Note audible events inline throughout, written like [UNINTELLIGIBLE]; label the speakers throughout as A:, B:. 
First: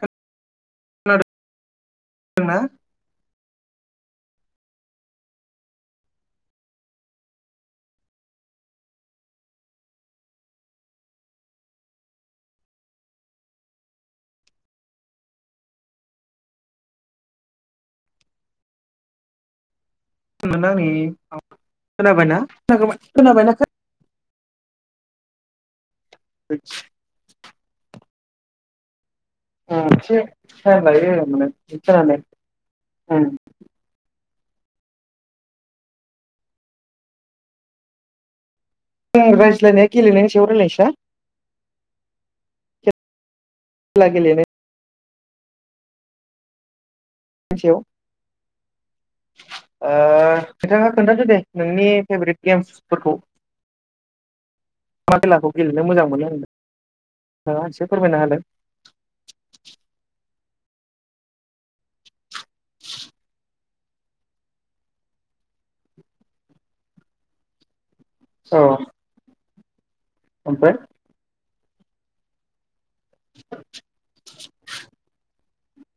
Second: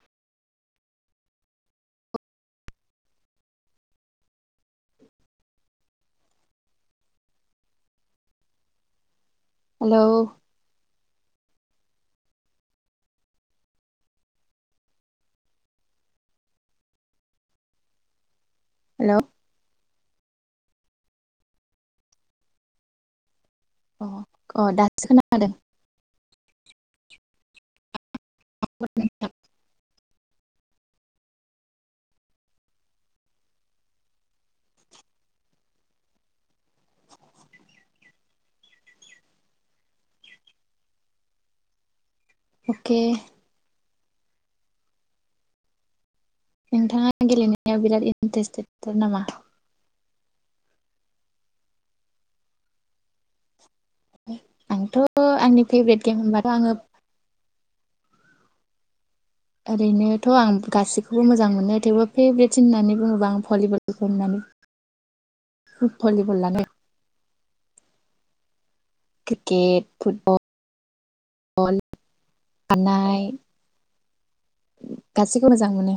A: [UNINTELLIGIBLE] ना
B: हेलौ हेल'
A: आंनि खोनाबाय ना [UNINTELLIGIBLE] खोनाबायना
B: अ अ दासो खोनादों।
A: [UNINTELLIGIBLE]
B: [UNINTELLIGIBLE]
A: [UNINTELLIGIBLE] जों रायज्लायनाया गेलेनायनि सायाव रायलायनोसै ना
B: अके।
A: [UNINTELLIGIBLE] गेलेनाय
B: नोंथाङा
A: सायाव ओ
B: गेलेनायाव बिराद इन्टारेस्टेद थार नामा?
A: खोन्था खोन्थादो दे नोंनि फेभरेट गेम्सफोरखौ
B: आंथ'
A: मा खेलाखौ
B: आंनि
A: गेलेनो मोजां
B: फेभरेट गेम
A: मोनो होनदों
B: होनबाथ' आङो
A: [UNINTELLIGIBLE] एसे फोरमायना होदो।
B: ओरैनोथ' आं गासैखौबो मोजां मोनो थेवबो फेभरेट होननानै बुङोब्ला आं भलिबल भलिबल [UNINTELLIGIBLE]
A: औ
B: [UNINTELLIGIBLE]
A: ओमफ्राय
B: अल [UNINTELLIGIBLE] गासै मोजां मोनो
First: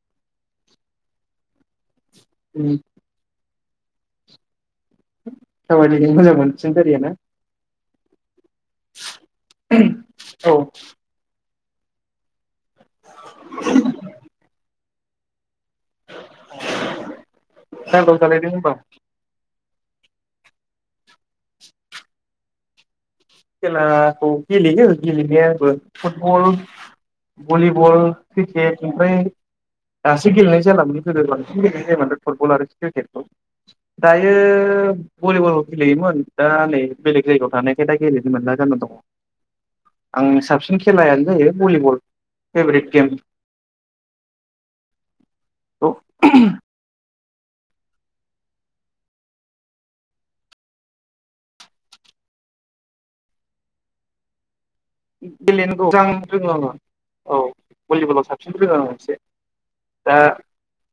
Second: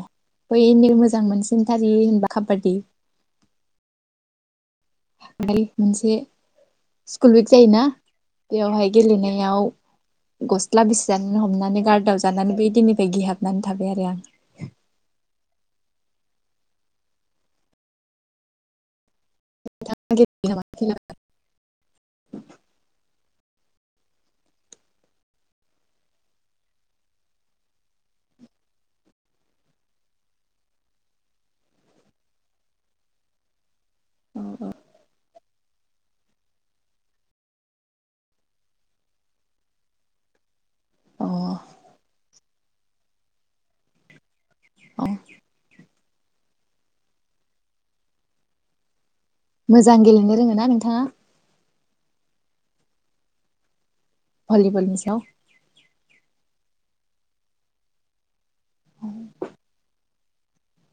B: बैनो मोजां मोनसिनथारि खाबादि रि
A: काबादि
B: मोनसे
A: मोजां मोनसिनथारिया ना
B: स्कुल उइक जायोना? बेवहाय गेलेनायाव
A: औ
B: गस्ला बिसि जानो हमनानै गार्दाव जानानानै बै दिननिफ्राय गिहाबनानै थाबाय आरो आं।
A: सांगाव जालाय द होनोमबा
B: [UNINTELLIGIBLE]
A: खेलाखौ गेलेयो गेलेनायाबो फुटबल भलिबल क्रिकेट ओमफ्राय दासो गेलेनाय जालामोन गोदो बांसिन गेलेनाय जायोम फुटबल आरो क्रिकेटखौ। दायो भलिबल गेलेयोमोन दा नै बेलेग जायगायाव थानायखाय दा गेलेनो मोनला जाना दं आं साबसिन
B: अ
A: खेलायानो जायो बलिबल फेपरेथ [UNINTELLIGIBLE]
B: औ
A: औ
B: मोजां गेलेनो रोङोना नोंथाङा? भलिबलनि सायाव
A: [UNINTELLIGIBLE] औ भलिबलाव साबसिन रोङो आं एसे दा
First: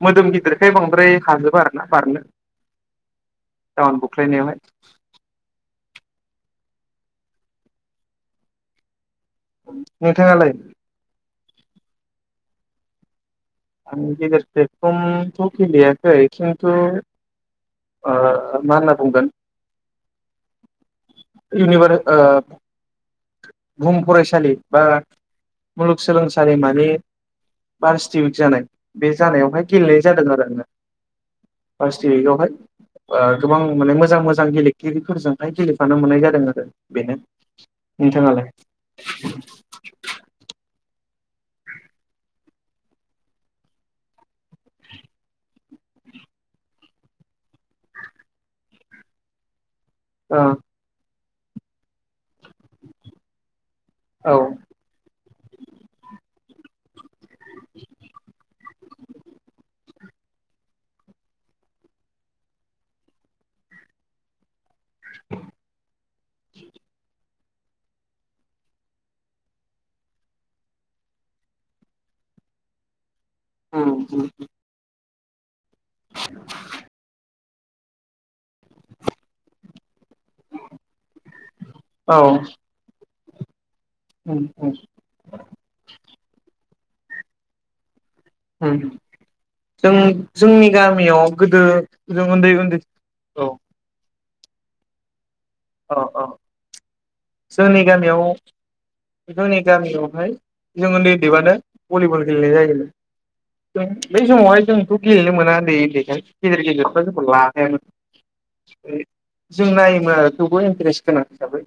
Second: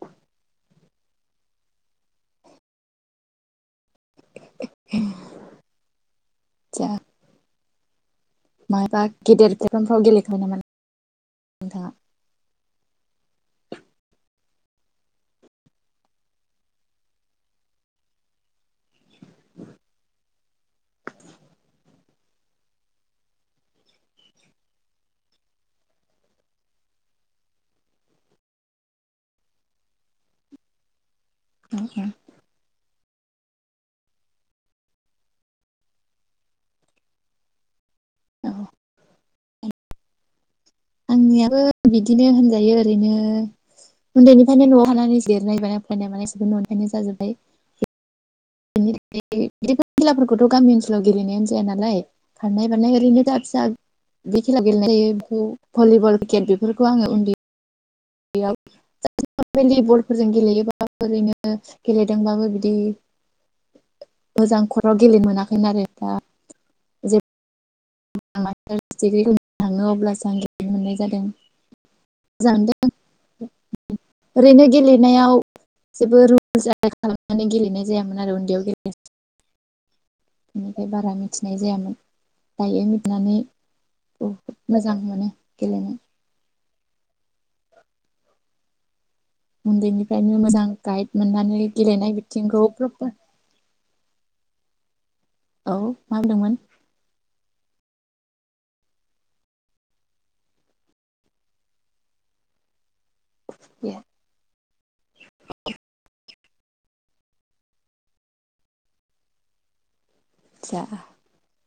A: मोदोम गिदिरखाय बांद्राय हाजोबा आरोना बारनो ओ बुख्लायनायावहाय।
B: नो [UNINTELLIGIBLE] जा मा [UNINTELLIGIBLE] गेदेर प्लेटफर्मफ्राव गेलेखायो
A: नोंथाङालाय
B: नामा नों? नोंथाङा
A: ल्पेतफरमथ' गेलेयाखै खिन्थु ओ मा होनना बुंगोन इउनिभार ओ बुहुम फरायसालि बा मुलुगसोलोंसालिमानि बारसिटि जानाय बे जानायावहाय गेलेनाय जादों आरो आंङो। फस्थि
B: नोंथाङा
A: रगहाय [UNINTELLIGIBLE] ओ गोबां माने मोजां मोजां गेलेगिरिफोरजोंहाय गेलेफानो मोननाय जादों आरो बेनो। नोंथाङालाय?
B: औ आंनियाबो बिदिनो होनजायो ओरैनो उन्दैनिफ्रायनो न'आव हानानै जिरनाय बानाय फायनाय मानाय न'निफ्रायनो जाजोब्बाय। [UNINTELLIGIBLE] बेफोर
A: औ
B: खेलाफोरखौथ' गामि ओनसोलाव गेलेनायानो जा जाया नालाय खारनाय बारनाय ओरैनो दा फिसा
A: औ
B: बे खेला गेलेनाय जायो भ-भलिबल क्रिकेट बेफोरखौ आङो उन्दै फोरजों गेलेयोबा ओरैनो गेलेदोंबाबो बिदि मोजां गेलेनो मोनाखै आरो दा [UNINTELLIGIBLE] मास्टारस डिग्रिखौ [UNINTELLIGIBLE] थाङो अब्लासो आं गेलेनो मोननाय जादों [UNINTELLIGIBLE] [UNINTELLIGIBLE] ओरैनो गेले नायाव जेबो [UNINTELLIGIBLE] माने गेलेनाय जायामोन आरो उन्दैयाव गे बिनिखाय बारा मिथिनाय जायामोन
A: औ
B: दायो मि थिनानै बहुद मोजां मोनो गेलेनो।
A: होम।
B: उन्दैनिफ्रायनो मोजां गाइड
A: गोदो
B: मोननानै गेलेनाय
A: जों उन्दै
B: बिथिंखौ
A: उन्दै
B: प्रपार
A: औ
B: औ मा होनदोंमोन?
A: जोंनि गामियाव जोंनि गामियावहाय जों उन्दै उन्दैबानो भलिबल गेलेनाय जायोमोन। जों बै समावहाय जोंथ' गेलेनो मोना उन्दै उन्दैखाय। गेदेर गेदेरफ्रा जोंखौ लाफायामोन जों नायोमोनआरो। थेवबो
B: आदसा
A: इनट्रेस गोनां हिसाबै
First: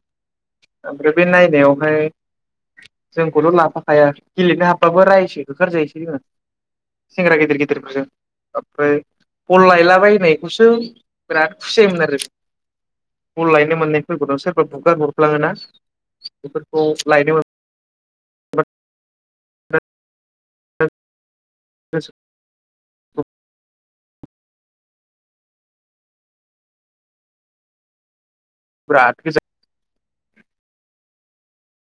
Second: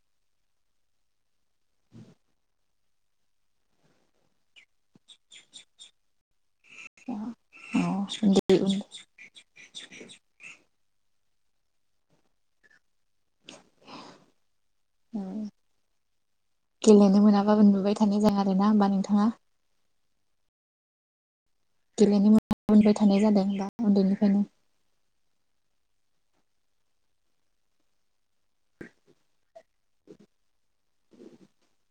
A: ओमफ्राय बे नायनायावहाय जोंखौल' लाफाखाया गेलेनो हाबबाबो रायोसो होखारजायोसो जोंङो। सेंग्रा गिदिर
B: अ
A: गिदिरफोरजों
B: उन्दै उन्दै
A: ओमफ्राय बल लायलाबायनायखौसो बिराद खुसि जायोमोन आरो। बल लायनो मोननाय फोरबोथ' सोरबा बुगार हरफ्लाङोना बेफोरखौ
B: गेलेनो
A: लायनो
B: मोनाबाबो [UNINTELLIGIBLE] आरोना होनोमबा नोंथाङा?
A: [UNINTELLIGIBLE]
B: गेलेनो मोना मोनबाय थानाय
A: गोसोखौ
B: जादों ओमबा उन्दैनिफ्रायनो।
A: बिरात गोजोन।
B: [INAUDIBLE]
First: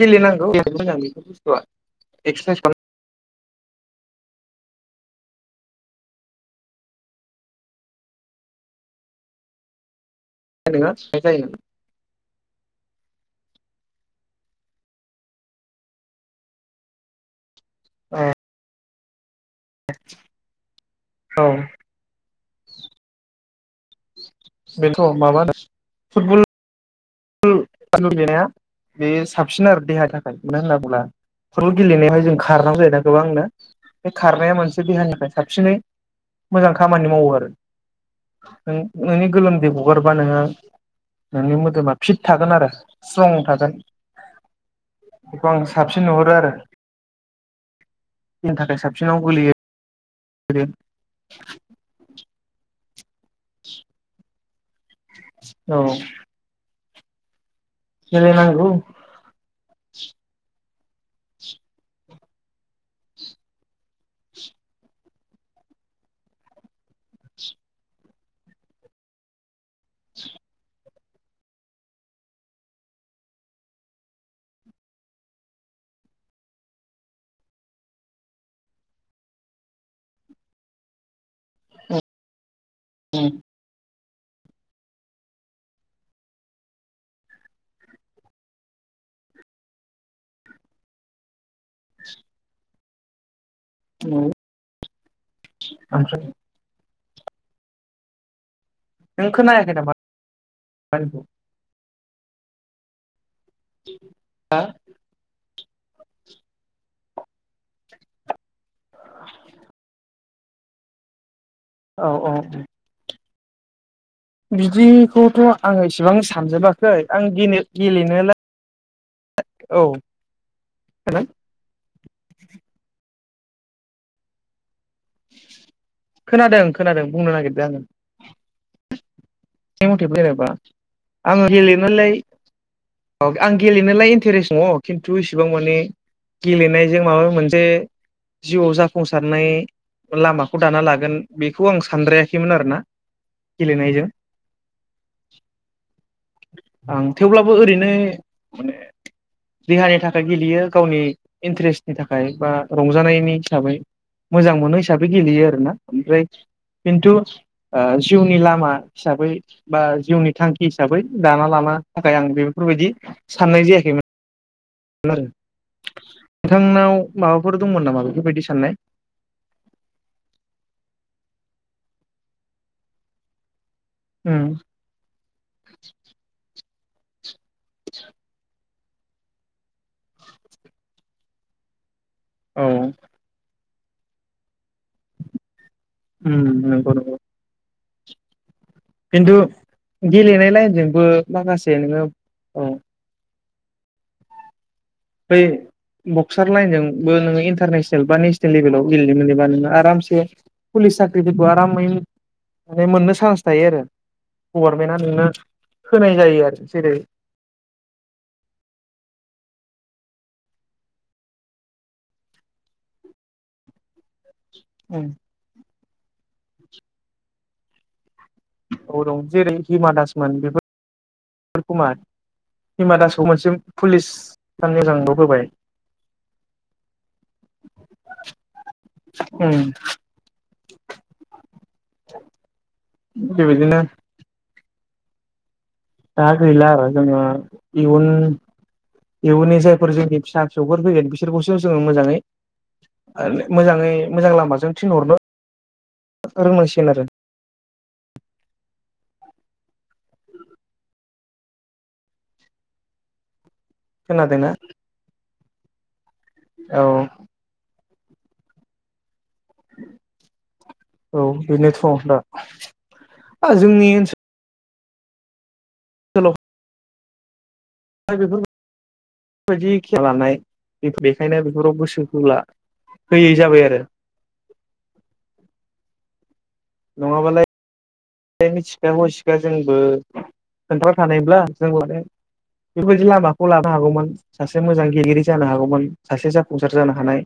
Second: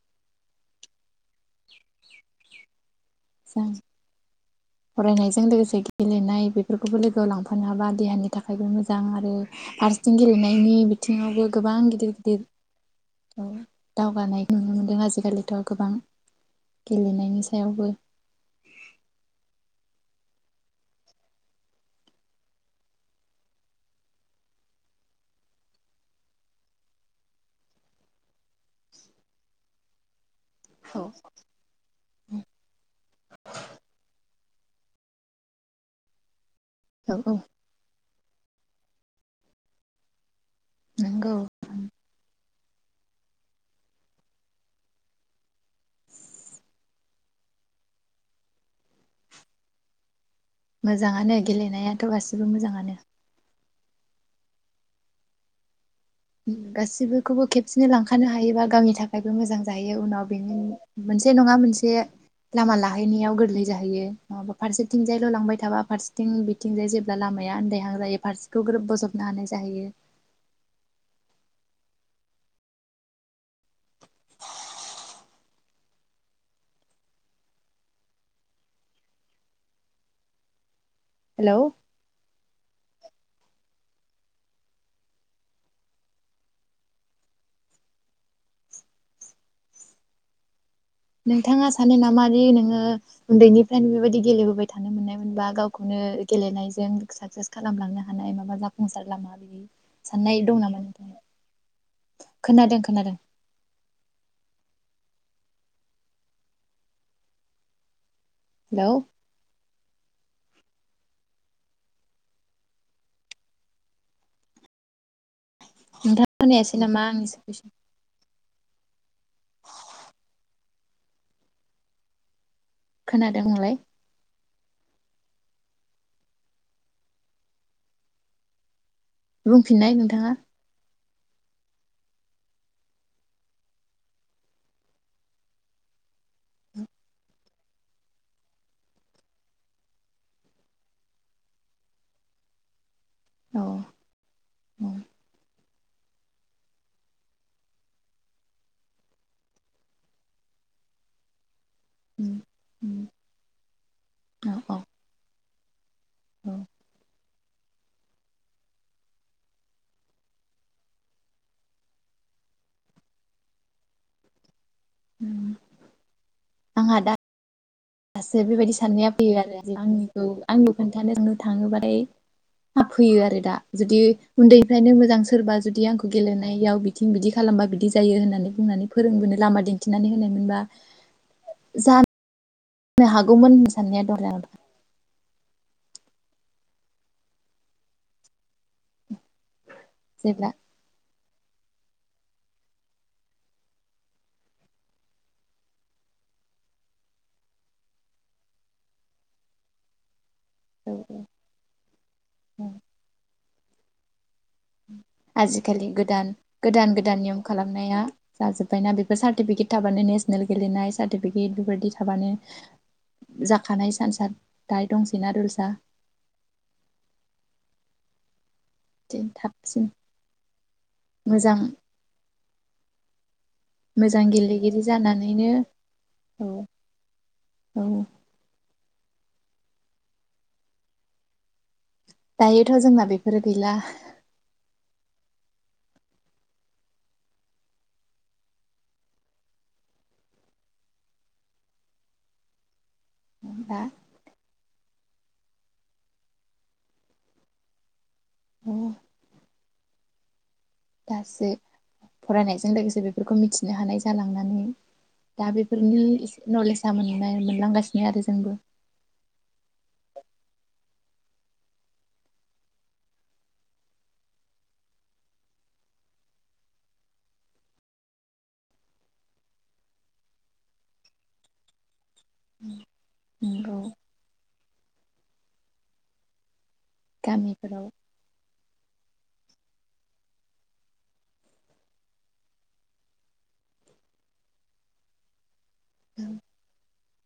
A: गेलेनांगौ बिरात मोजां बेफोर बस्तुआ एक्सेसाइस खाम
B: मोजां फरायनायजों लोगोसे गेलेनाय बेफोरखौबो लोगोआव लांफानो हाबा देहानि थाखायबो मोजां आरो फारसे थिं
A: खालामनाय
B: गेलेनायनि
A: नोङो
B: बिथिङावबो
A: जायो
B: गोबां गिदिर गिदिर औ दावगानाय नुनो मोनदों आजिखालिथ' गोबां गेलेनायनि सायावबो
A: [UNINTELLIGIBLE] औ बेथ' माबा [UNINTELLIGIBLE] फुटबल फुटबल लेनाया बेयो साबसिन आरो देहानि थाखाय। मानो होनना बुंब्ला
B: औ
A: फुटबल गेलेनायाव जों खारनांगौायोना गोबांनो [INAUDIBLE] खारनाया मोनसे देहानिफ्राय साबसिनै मोजां खामानि मावो
B: औ
A: आरो न नोंनि गोलोमदै हगारबा नोङो
B: नंगौ
A: नोंनि मोदोमा फिट थागोन आरो स्ट्रं थागोन बेखौ आं साबसिन नुहरो आरो बिनि थाखाय साबसिनाव गोलैयो
B: मोजाङानो गेलेनायाथ' गासिबो मोजाङानो
A: औ
B: गासिबोखौबो खे सेनो लांखानो
A: गेलेनांगौ
B: हायोबा गावनि थाखायबो मोजां जाहायो उनाव बेनि मोनसे नङा मोनसे लामा लाहैनायाव गोरलै जाहैयो नङाबा फारसेथिंजायल' लांबाय थाबा फारसेथिं बिथिंजाय जेब्ला लामाया आन्दायहां जायो फारसेखौ बजबनो हानाय जाहैयो हेल'
A: उ
B: नोंथाङा सानो नामारि नोङो उन्दैनि फायनो बेबायदि गेलेबोबाय थानो मोननायमोनबा गावखौनो
A: ओमफ्राय
B: गेलेनायजों साक्सेस खालामलांनो हानाय माबा जाख संसार
A: नों
B: लामा बिदि
A: खोनायाखै नामा
B: साननाय दं नामा नोंफ्राय खोनादों खोनादों
A: हा
B: हेल'
A: औ औ औ बिदिखौथ' आङ इसेबां
B: नोंथाङा खोनायासै
A: सानजोबाखै
B: नामा आंनि
A: आं गेले
B: कुइसन?
A: गेलेनालाय औ हा
B: खोनादों नोंलाय
A: खोनादों खोनादों बुंनो नागिरदों आङो
B: बुंफिननाय नोंथाङा
A: [UNINTELLIGIBLE] आङो गेलेनोलाय औ आं गेलेनोलाय इन्टारेस्ट दङ खिन्थु इसेबां माने गेलेनायजों माबा मोनसे जिउआव जाफुंसारनाय लामाखौ दाना लागोन बेखौ आं सानद्रायाखैमोन आरोना।
B: औ
A: गेलेनायजों
B: औ
A: आं थेवब्लाबो ओरैनो माने देहानि थाखाय गेलेयो गावनि इन्ट्रेस्टनि थाखाय बा रंजानायनि हिसाबै मोजां
B: औ
A: मोनो हिसाबै गेलेयो आरोना ओमफ्राय
B: औ औ
A: खिन्थु आ जिउनि लामा हिसाबै बा जिउनि थांखि हिसाबै दाना लानो थाखाय आं बेफोरबायदि साननाय जायाखैमोन। नोंथांनाव
B: आंहा दा
A: माबाफोर दंमोन नामा
B: दासो
A: बेफोरबायदि
B: बेबायदि
A: साननाय
B: साननाया फैयो आरो आंनिखौ आंनिबो खोन्थानो नों थाङोबथाय हाब फैयो आरो दा जुदि
A: उम
B: उन्दैनिफ्रायनो मोजां सोरबा जुदि आंखौ गेलेनायाव बिं बिदि खालामबा बिदि जायो होननानै बुंनानै फोरोंबोनो लामा दिन्थिनानै होनायमोनबा ज
A: औ उम
B: होननो हागौमोन जल [UNINTELLIGIBLE]
A: हम नंगौ नंगौ खिन्थु
B: जेब्ला
A: गेलेनाय लाइनजोंबो माखासे नोङो औ बै बक्सार लाइनजोंबो नोङो इन्टारनेसनेल बा नेसनेल लेभेलाव गेलेनो मोनबा नोङो आरामसे पुलिस साख्रिफोरखौ आरामै माने मोननो सान्स थाय आरो गभारनमेन्टआ नोंनो
B: आजिखालि
A: होनाय
B: गोदान
A: जायो आरो
B: गोदान
A: जेरै
B: गोदान नियम खालामनाया जाजोब्बायना बेफोर सार्टिफिकेट थाबानो नेसनेल गेलेनाय सार्टिफिकेट बेबायदि थाबानो जाखानाय सान्स गाय दंसैना रुलसा
A: औ दं जेरै
B: थाबसिन
A: हिमा दास मोन बेफोर
B: मोजां
A: बकुमार हिमा दासखौ मोनसे पुलिस
B: मोजां
A: साननि
B: गेलेगिरि
A: मोजांल' होबाय
B: जानानैनो औ औ
A: उ
B: दायोथ' जोंना बेफोरो गैला
A: दा गैला आरो जोङो इयुन इयुननि जायफोर जोंनि फिसा फिसौफोर फैगोन बिसोरखौसो जोङो मोजाङै
B: दा
A: मोजाङै मोजां लामाजों थन हरनो रोंनांसिगोन आरो
B: औ दासो फरायनायजों लोगोसे बेफोरखौ मिथि बिनो हानाय
A: खोनादोंना
B: जालांनानै दा बेफोरनि
A: औ
B: नलेजा मोन मोनलांगासिनो बि आरो जोंबो
A: औ बेनोथ' दा जोंनि ओनसोल सेल' द बेफोर बेबायदि खे लानाय बेखायनो बेफोराव गोसो होला होयै जाबाय
B: जोंबो
A: आरो नङाबालाय
B: गामिफोराव
A: मिथिखा हसिखा जोंबो खोनथाग्रा थानायब्ला जों माने बेबायदि लामाखौ लानो हागौमोन सासे मोजां गेलेगिरि जानो हागौमोन सासे जाफुंसार जानो हानाय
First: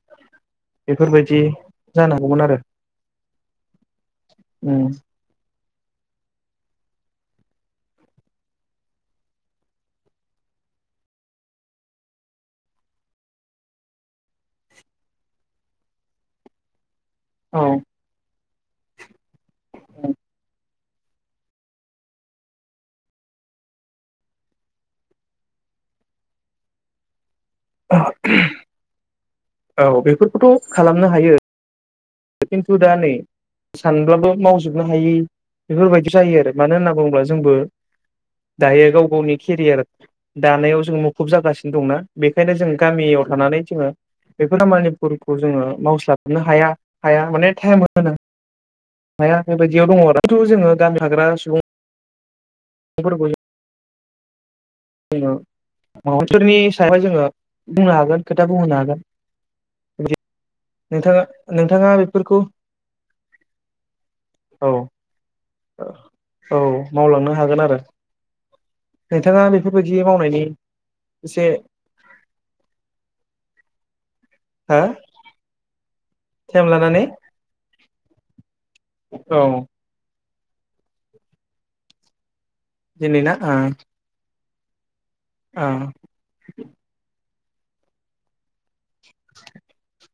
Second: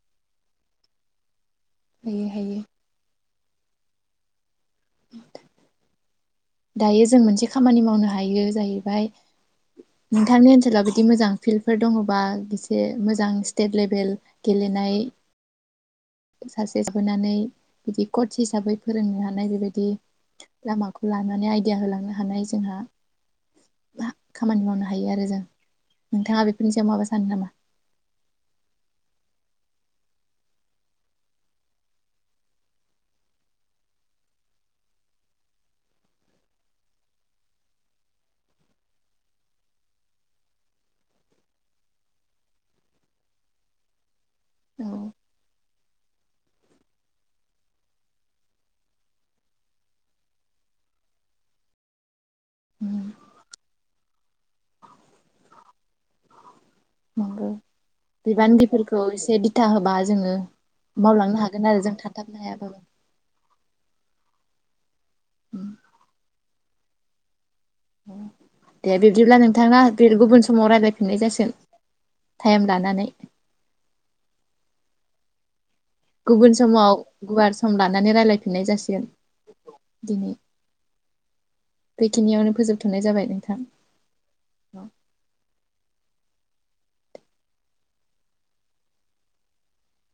A: बेफोरबायदि
B: हायो
A: जानांगौमोन आरो।
B: हायो
A: उम
B: दायो जों मोनसे खामानि मावनो हायो जाहैबाय नोंथांनि ओनसोलाव बिदि मोजां फिल्डफोर दङबा एसे मोजां स्टेट लेभेल गेलेनाय सासे लाबोनानै
A: औ
B: बिदि थिसाबै फोरोंनो हानाय बेबायदि लामाखौ लानानै आइदिया होलांनो हानाय जोंहा खामानि मावनो हायो आरो जों नोंथाङा बेफोरनि सायाव माबा सानो नामा
A: [UNINTELLIGIBLE] औ बेफोरखौथ' खालामनो हायो खिन्थु दा नै सानब्लाबो मावजोबनो हायै बेफोरबायदि जायो आरो मानो होनना बुङोब्ला जोंबो दायो गाव गावनि केरियार दानायाव जों मुखुब जागासिनो दंना बेखायनो जों गामियाव थानानै जोङो बेफोरो
B: औ
A: मानिपुरखौ जोङो मावस्लाबनो हाया। हाया माने टाइम होनो हाया। बेबायदियाव दङ आरोथ' जोङो गामि थाग्रा सुबुं [UNINTELLIGIBLE] [UNINTELLIGIBLE]
B: नंगौ
A: बुंनो हागोन खोथा बुंहोनो हागोन
B: बिबानगिरिफोरखौ एसे बिथा होबा
A: बिदि
B: जोङो
A: नोंथाङा
B: मावलांनो हागोन आरो
A: नोंथाङा
B: जों
A: बेफोरखौ
B: थाथाबनो हायाबाबो
A: औ औ मावलांनो हागोन आरो
B: दे बिब्दिब्ला
A: नोंथाङा
B: नोंथां
A: बेफोरबायदि
B: नङा
A: मावनायनि
B: गुबुन समाव रायजलायफिननाय
A: एसे
B: जासिग टाइम लानानै
A: हो
B: गुबुन
A: टाइम
B: समाव
A: लानानै
B: गुवार सम लानानै रायजलायफिननाय जासिगोन
A: औ
B: बेखिनियावनो फोजोबथ'नाय
A: दिनै
B: जाबाय
A: ना ओ
B: नोंथां। औ
A: ओ [INAUDIBLE]